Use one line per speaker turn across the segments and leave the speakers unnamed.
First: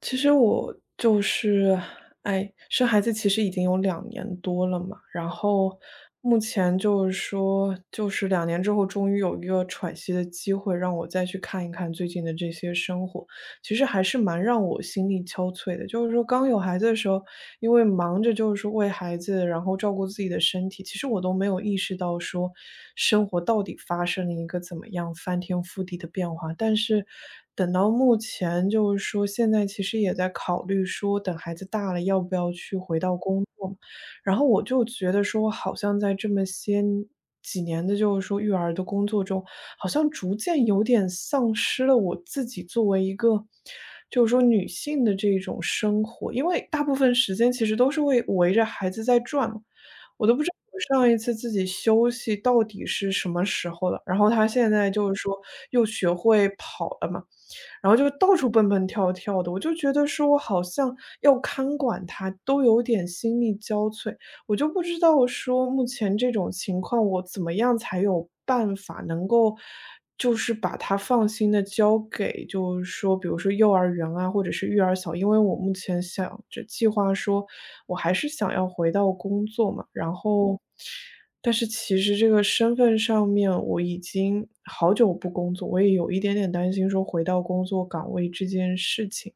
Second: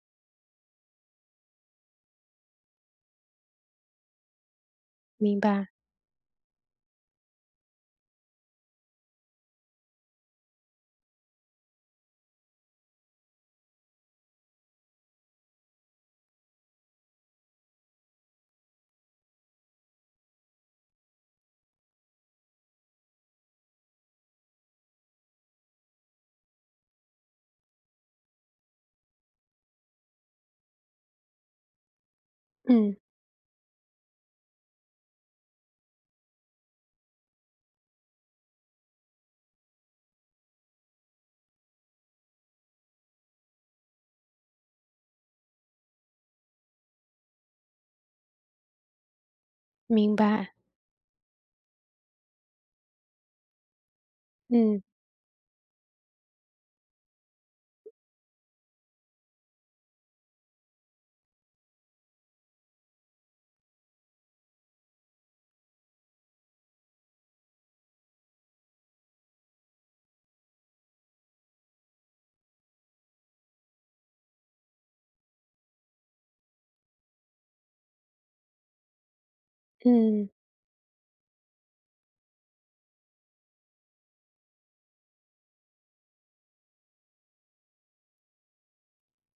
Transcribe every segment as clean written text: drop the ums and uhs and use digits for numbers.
其实我就是，哎，生孩子其实已经有两年多了嘛，然
明白。
后目前就是说，就是两年之后终于有一个喘息的机会，让我再去看一看最近的这些生活。其实还是蛮让我心力憔悴的。就是说刚有孩子的时候，因为忙着就是说为孩子，然后照顾自己的身体，其实我都没有意识到说生活到底发生了一个怎么样翻天覆地的变化。但是等到目前，就是说现在其实也在考虑说，等孩子大了要不要去
嗯，
回到工作。然后我就觉得说，好像在这么些几年的就是说育儿的工作中，好像逐渐有点丧失了我自己作为一个就是说女性的这种生活，因为大部分时间其实都是为围着孩子在转嘛。
明
我都不知道
白。
我上一次自己休息到底是什么时候了。然后他现
嗯，
在就是说又学会跑了嘛，然后就到处蹦蹦跳跳的，我就觉得说我好像要看管他都有点心力交瘁。我就不知道说目前这种情况，我怎么样才有办法能够就是把它放心的交给就是说比如说幼儿园啊，或者是育儿小因为我目前想着计划说，我还是想要回到工作嘛，然
嗯，
后但是其实这个身份上面，我已经好久不工作，我也有一点点担心说回到工作岗位这件事情。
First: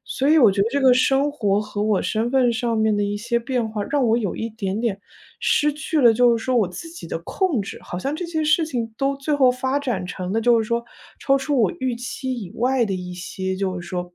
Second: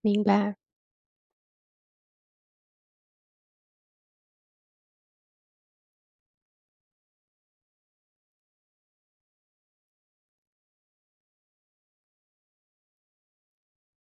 明
所以我
白。
觉得这个生活和我身份上面的一些变化，让我有一点点失去了就是说我自己的控制，好像这些事情都最后发展成了就是说，超出我预期以外的一些就是说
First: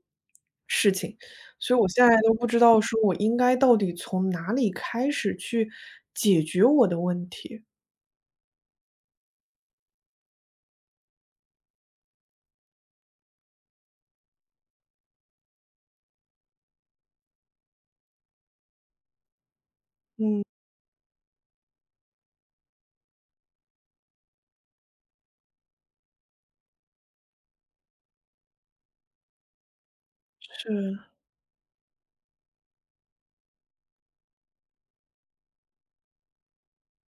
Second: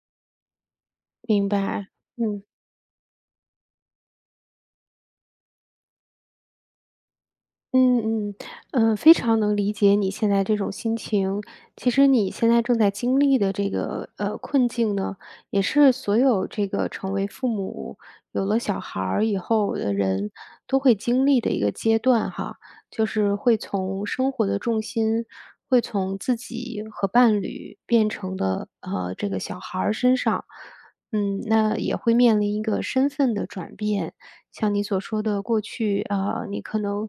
事情。
明
所以我
白。
现在都
嗯。
不知道说我应该到底从哪里开始去解决我的问题。
嗯嗯，非常能理解你现在这种心情。其实你现在正在经历的这个困境呢，也是所有这个成为父母、有了小孩儿以后的人
嗯，
都会经历的一个阶段哈，就是会从生活的重心会从自己和伴侣变成的这个小孩儿身上，
是，
嗯，那也会面临一个身份的转变。像你所说的过去，你可能，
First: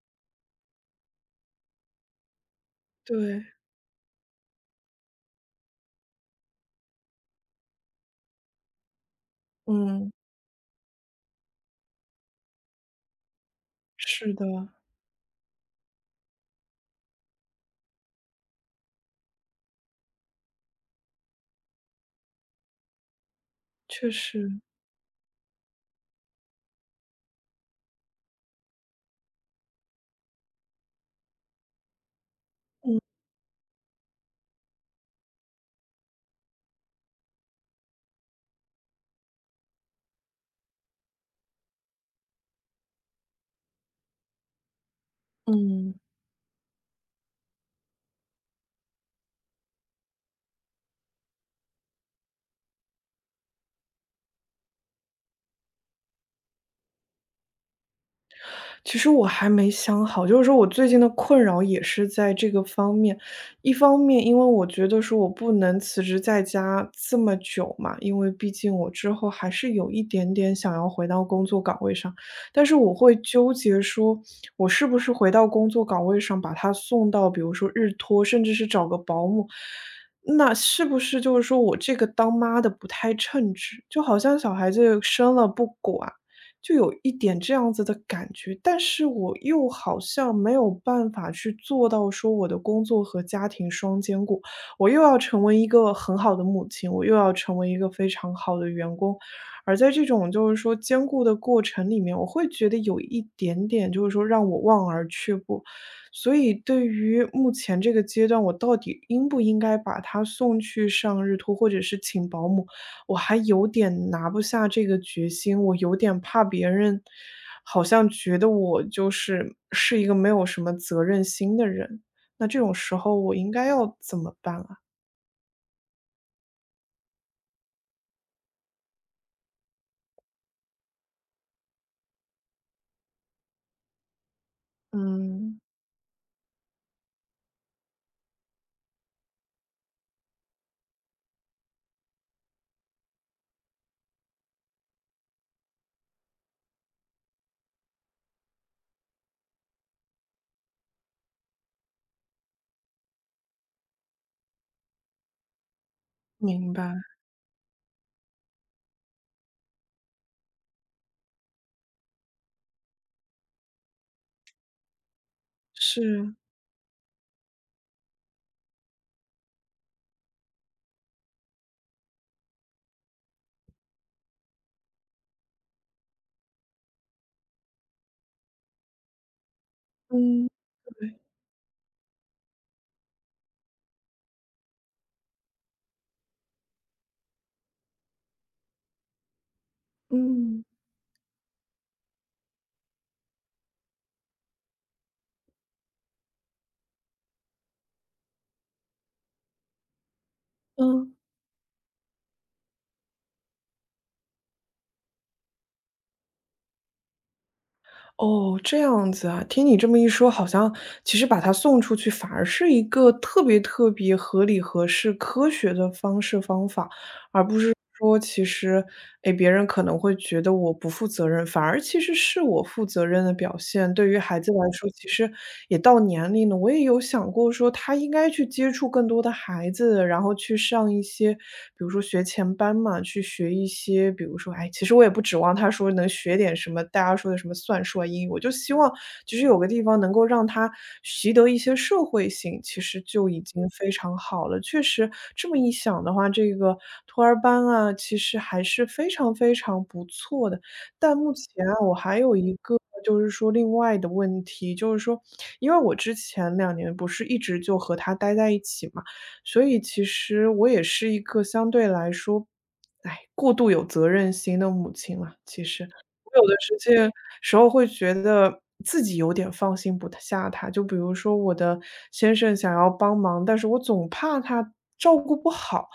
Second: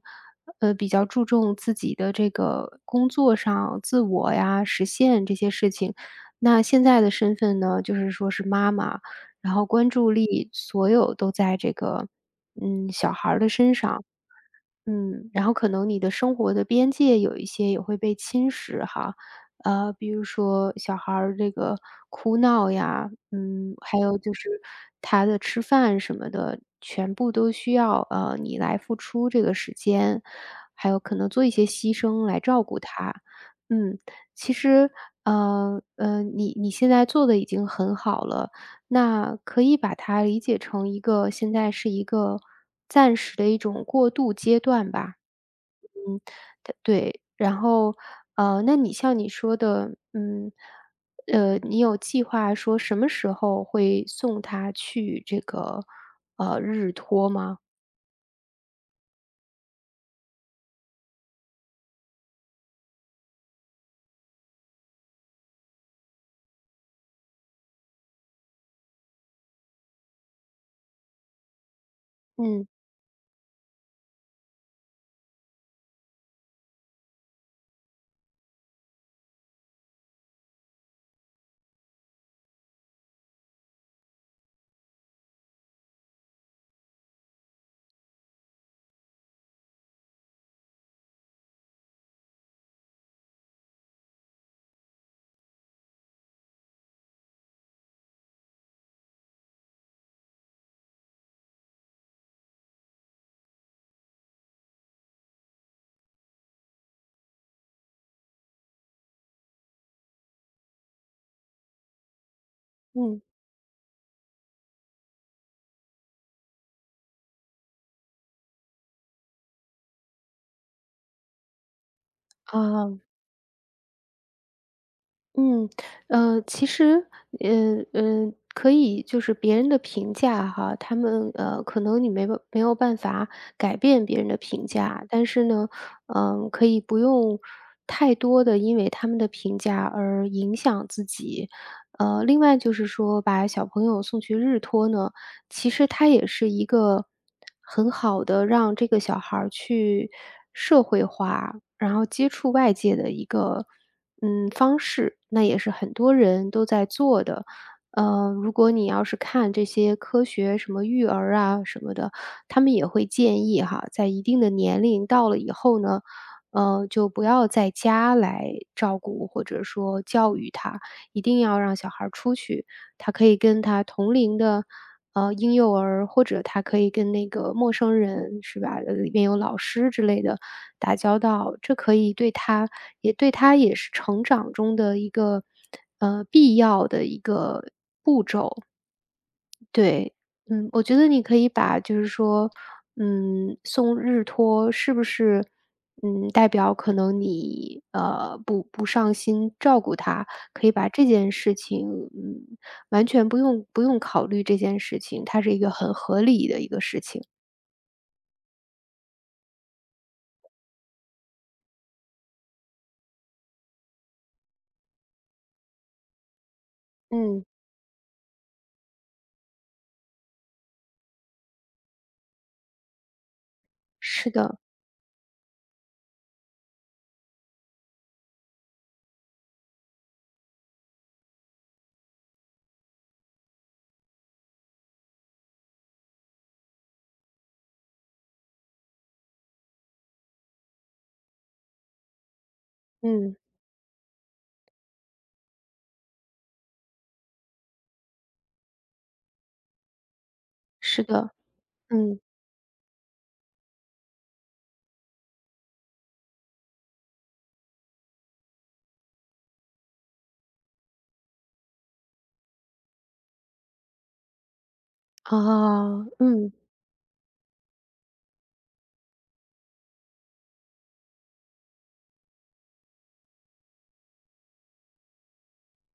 比较注重自己的这个工作
对，
上自我呀、实现这些事情。那现在的身份呢，就是说是妈妈，然后关
嗯，
注力所有都在这个，嗯，小孩儿的身上。
是的，
嗯，然后可能你的生活的边界有一些也会被侵蚀哈。比如说小孩儿这个哭闹呀，嗯，还
确
有就是
实，
他的吃饭什么的，全部都需要你来付出这个时间，还有可能做一些牺牲来照顾
嗯
他。嗯，其实你现在做的已经很好了，那可以把它理解成一个现在是一个暂时的一种过渡阶段吧。
嗯。
它对，然后，那你像你说的，嗯，你有计划说什么时候会送他去这个，日托吗？
其实我还没想好，就是说我最近的困扰也是在这个方面。一方面，因为我觉得说我不能辞职在家这么久嘛，因为毕竟我之后还是有一点点想要回到工作岗位上，但
嗯，
是我会纠结说，我是不是回到工作岗位上，把他送到比如说日托，甚至是找个保姆。那是不是就是说我这个当妈的不太称职？就好像小孩子生了不管，就有一点这样子的感觉，但是我又好像没有办法去做到说我的工作和家庭双兼顾。我又要成为一个很好的母亲，我又要成为一个非常好的员工，而在这种就是说兼顾的过程里面，我会觉得有一点点就是说让我望而却步。所以对于目前这个阶段，我到底应不应该把他送去上日托，或者是请保姆？我
嗯，
还有点拿不下这个决心，我有点怕别人好像觉得我就是一个没有什么责任心的人，那这种时
啊。
候我应该要怎么办啊？
嗯，其实，可以就是别人的评价哈，他们，可能你没有办法改变别人的评价，但是
嗯，
呢，嗯，可以不用太多的因为他们的评价而影响自己。另外就是说把小朋友送去日托呢，其实它也是一个很好的让这个小孩儿去社会化，然后接触外界的一个嗯，方式，那也是很多人都
明
在
白，
做的。如果你要是看这些科学什么育儿啊什么的，他们也会建议哈，在一定的年龄到了以后呢，
是，
就不要在家来照顾或者说教育他，一定要让小孩儿出去，他可以跟他同龄的婴幼儿，或者他可以跟那个陌生人是吧，里面有老师之类的
嗯，
打
对，
交道，这可以对他也对他也是成长中的一个，必要的一个对，
嗯，
嗯，我觉得你可以把就是说，嗯，送日托是不是，嗯，代表可能你不上心照顾他，可以把这
嗯。
件事情，嗯，完全不用考虑这件事情，它是一个很合理的一个事情。
哦，这样子啊，听你这么一说，好像其实把他送出去反而是一个特别特别合理、合适、科学的方式方法，而
嗯，
不是说其实，诶，别人可能会觉得我不负责任，反而其实是我负责任的表现。对于
是
孩子来
的，
说，其实也到年龄了，我也有想过说他应该去接触更多的孩子，然后去上一些，比如说学前班嘛，去学一些。比如说，哎，其实我也不指望他说能学点什么大家说的什么算术啊、英语，我就希望就是有个地方能够让他习得一些社会性，其实就
嗯，
已经非常好了。确实这么一想的话，这个托儿班啊，其实还是非常非常不错的。
是
但目
的，
前啊，我还
嗯，
有一个就是说另外的问题，就是说，因为我之前两年不是一直就和他待在一起嘛，所以其实我也是一个相对来说，哎，过度有责任心的母亲了，其实。
啊，
我有
嗯
的时候会觉得自己有点放心不下他，就比如说我的先生想要帮忙，但是我总怕他照顾不好，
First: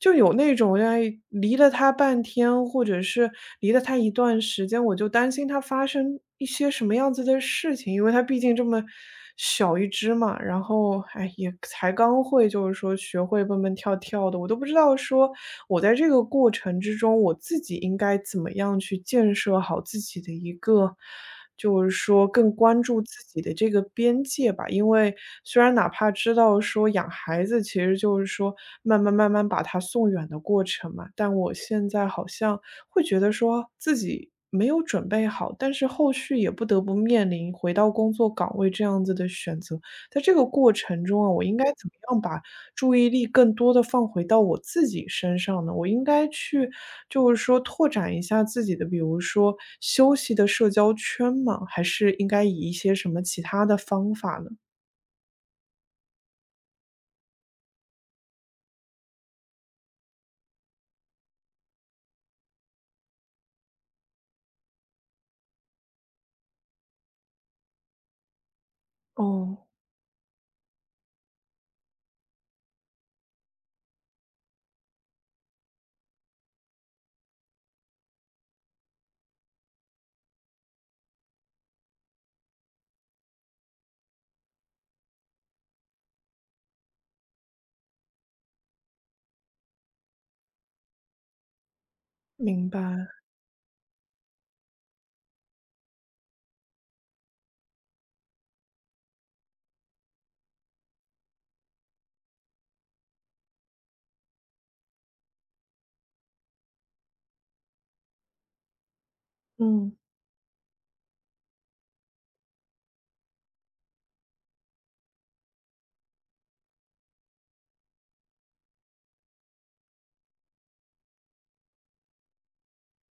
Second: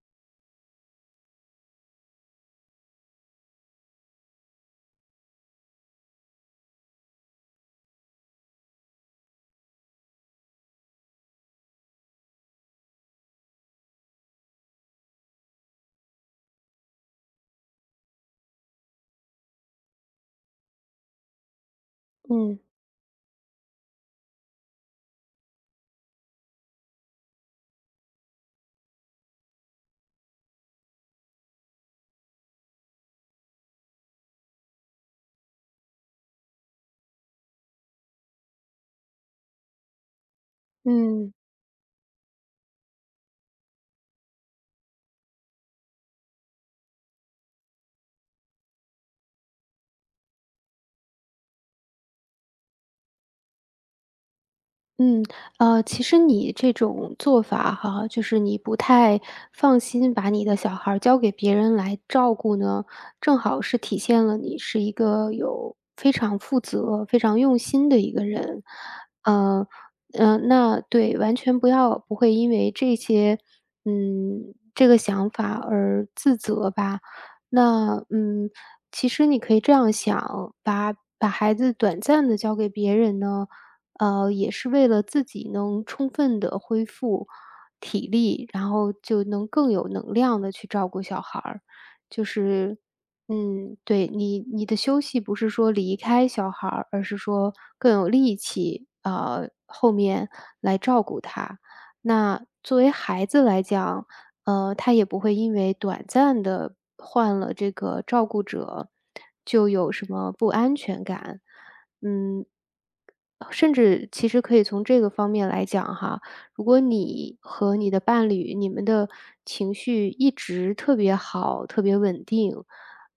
就有那种哎，离了他半天，或者是离了他一段时间，我就担心他发生一些什么样子的事情，因为他毕竟这么小一只嘛，然后哎，也才刚会，就是说学会蹦蹦跳跳的，我都不知道说我在这个过程之中，我自己应该怎么样去建设好自己的一个。就是说更
嗯
关注自己的这个边界吧。因为虽然哪怕知道说养孩子其实就是说慢慢慢慢把他送远的过程嘛，但我现在好像会觉得说自己没有准备好，但是后续也不得不面临回到工作岗位这样子的选择。在这个过程中啊，
嗯。
我应该怎么样把注意力更多的放回到我自己身上呢？我应该去就是说拓展一下自己的，比如说休息的社交圈吗？还是应该以一些什么其他的方法呢？
嗯，其实你这种做法哈，就是你不太放心把你的小孩儿交给别人来照顾呢，正好是体现了你是一个有非常负责、非常用心的一个人。
哦，
呃，那对，完全不会因为这些，嗯，这个想法而自责吧。那嗯，其实你可以这样想，把孩子短暂的交给别人呢。也是为了自己能充分的恢复体力，然后就能更有能量的去照顾小孩儿。就
明
是
白，
嗯，对，你的休息不是说离开小孩儿，而是说更有力气，后面来那作为孩子来讲，他也不会因为短暂的换了这个照顾者，就有
嗯，
什么不安全感。嗯，甚至其实可以从这个方面来讲哈，如果你和你的伴侣，你们的情绪一直特别好、特别稳定，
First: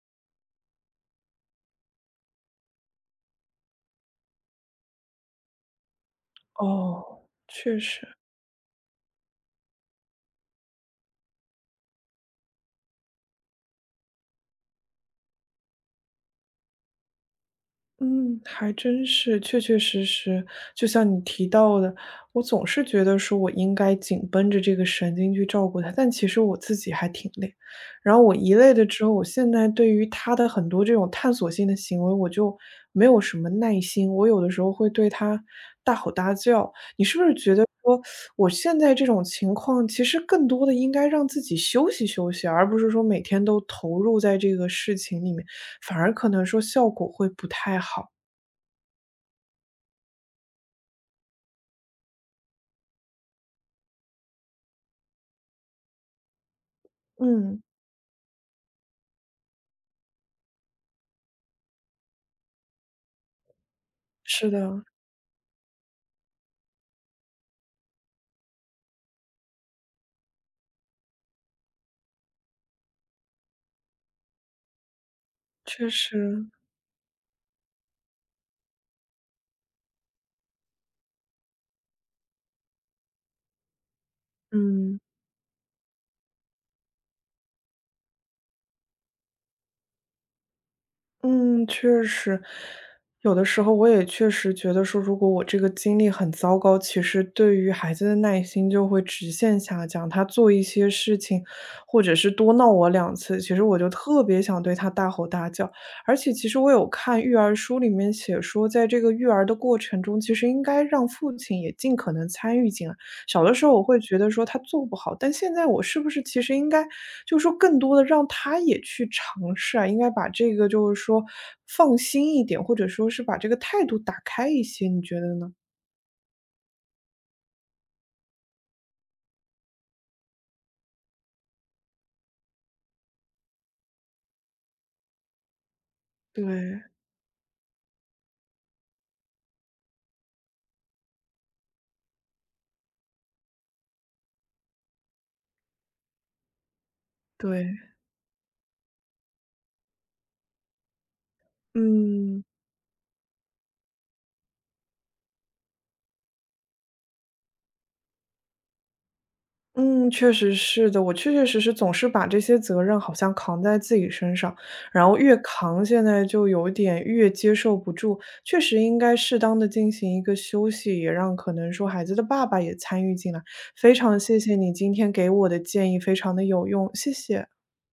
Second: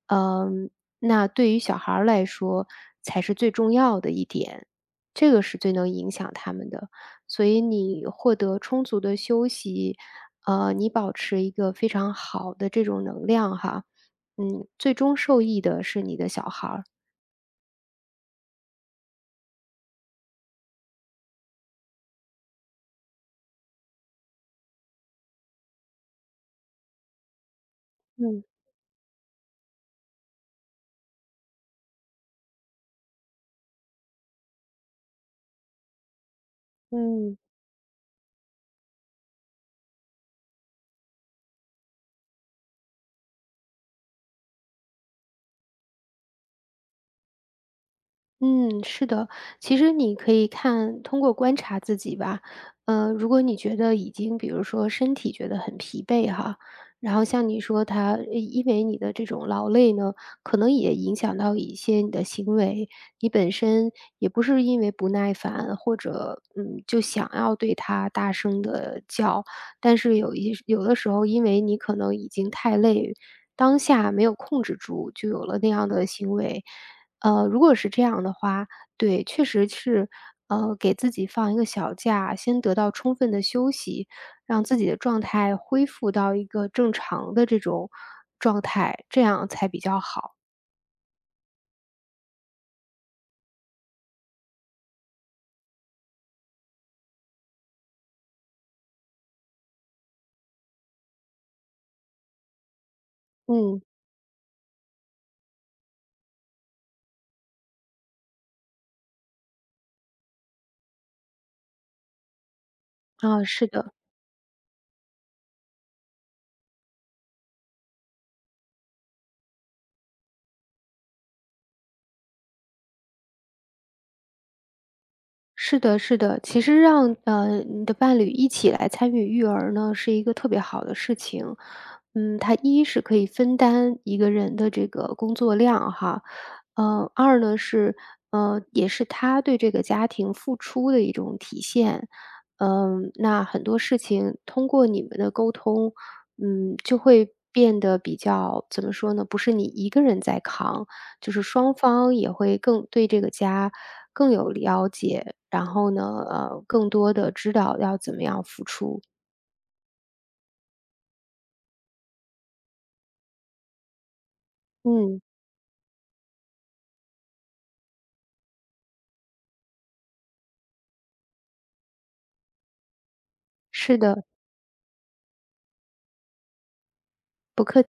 嗯，那对于小孩儿来说才是最重要的一点，这个是最能影响他们的。
哦，
所以
确实。
你获得充足的休息，你保持一个非常好的这种能量哈，嗯，最终受益的是你的小孩儿。
嗯，还真是，确确实实，就像你提到的，我总是觉得说我应该紧绷着这个神经去照顾他，但其实我自己还挺累。然后我
嗯。
一累了之后，我现在对于他的很多这种探索性的行为，我就没有什么耐心。我有的时候会对他大吼大叫，你是不
嗯
是
嗯。
觉得说，我现在这种情况，其实更多的应该让自己休息休息，而不是说每天都投入在这个事情里面，反而可能说效果会不太好。
嗯，是的，其实你可以看，通过观察自己吧。如果你觉得已经，比如说身体觉得很疲惫哈，然后像你
嗯，
说他，因为你的这种劳累呢，可能也影响到一些你的行为，你本身也不
是
是因
的，
为不耐烦或者就想要对他大声的叫，但是有的时候，因为你可能已经太累，当下没有控制住，就有了那
确
样的行
实，
为。如果是这样的话，对，确实是，给自己放一个小假，先得到充分的休息，让自己的
嗯。
状态恢复到一个正常的这种状态，这样才比较好。
嗯，确实，有的时候我也确实觉得说，如果我这个经历很糟糕，其实对于孩子的耐心就会直线下降。他做一些事情，或者是多闹我两次，其实我
嗯，
就特别想对他大吼大叫。而且，其实我有看育儿书里面写说，在这个育儿的过程中，其实应该让父亲也尽可能参与进来。小
啊，
的时
是
候我
的。
会觉得说他做不好，但现在我是不是其实应该就是说更多的让他也去尝试啊，应该把这个就是说放心一点，或者说是把这个态度打开一些，你觉得呢？
是的，是的，其实让你的伴侣一起来参与育儿呢，是一个特别好的事情。嗯，它一是可以分担一个人的这个工作量哈，
对
二呢是也是他对这个家庭付出的一种体现。嗯，那很多事情通过你们的沟通，嗯，就会
对，
变得比较怎么说呢？不是你一个人在扛，就是双方也
嗯
会更对这个家更有了解，然后呢，更多的知道要怎么样付出。
嗯，确实是的，我确确实实总是把这些责任好像扛在自己身上，然后
嗯，
越扛，现在就有点越接受不住。确实应该适当的进行一个休息，也让可能说孩子的爸爸也参与进来。非
是
常
的，
谢谢你今天给我的建议，非常的有用，谢谢。
不客气。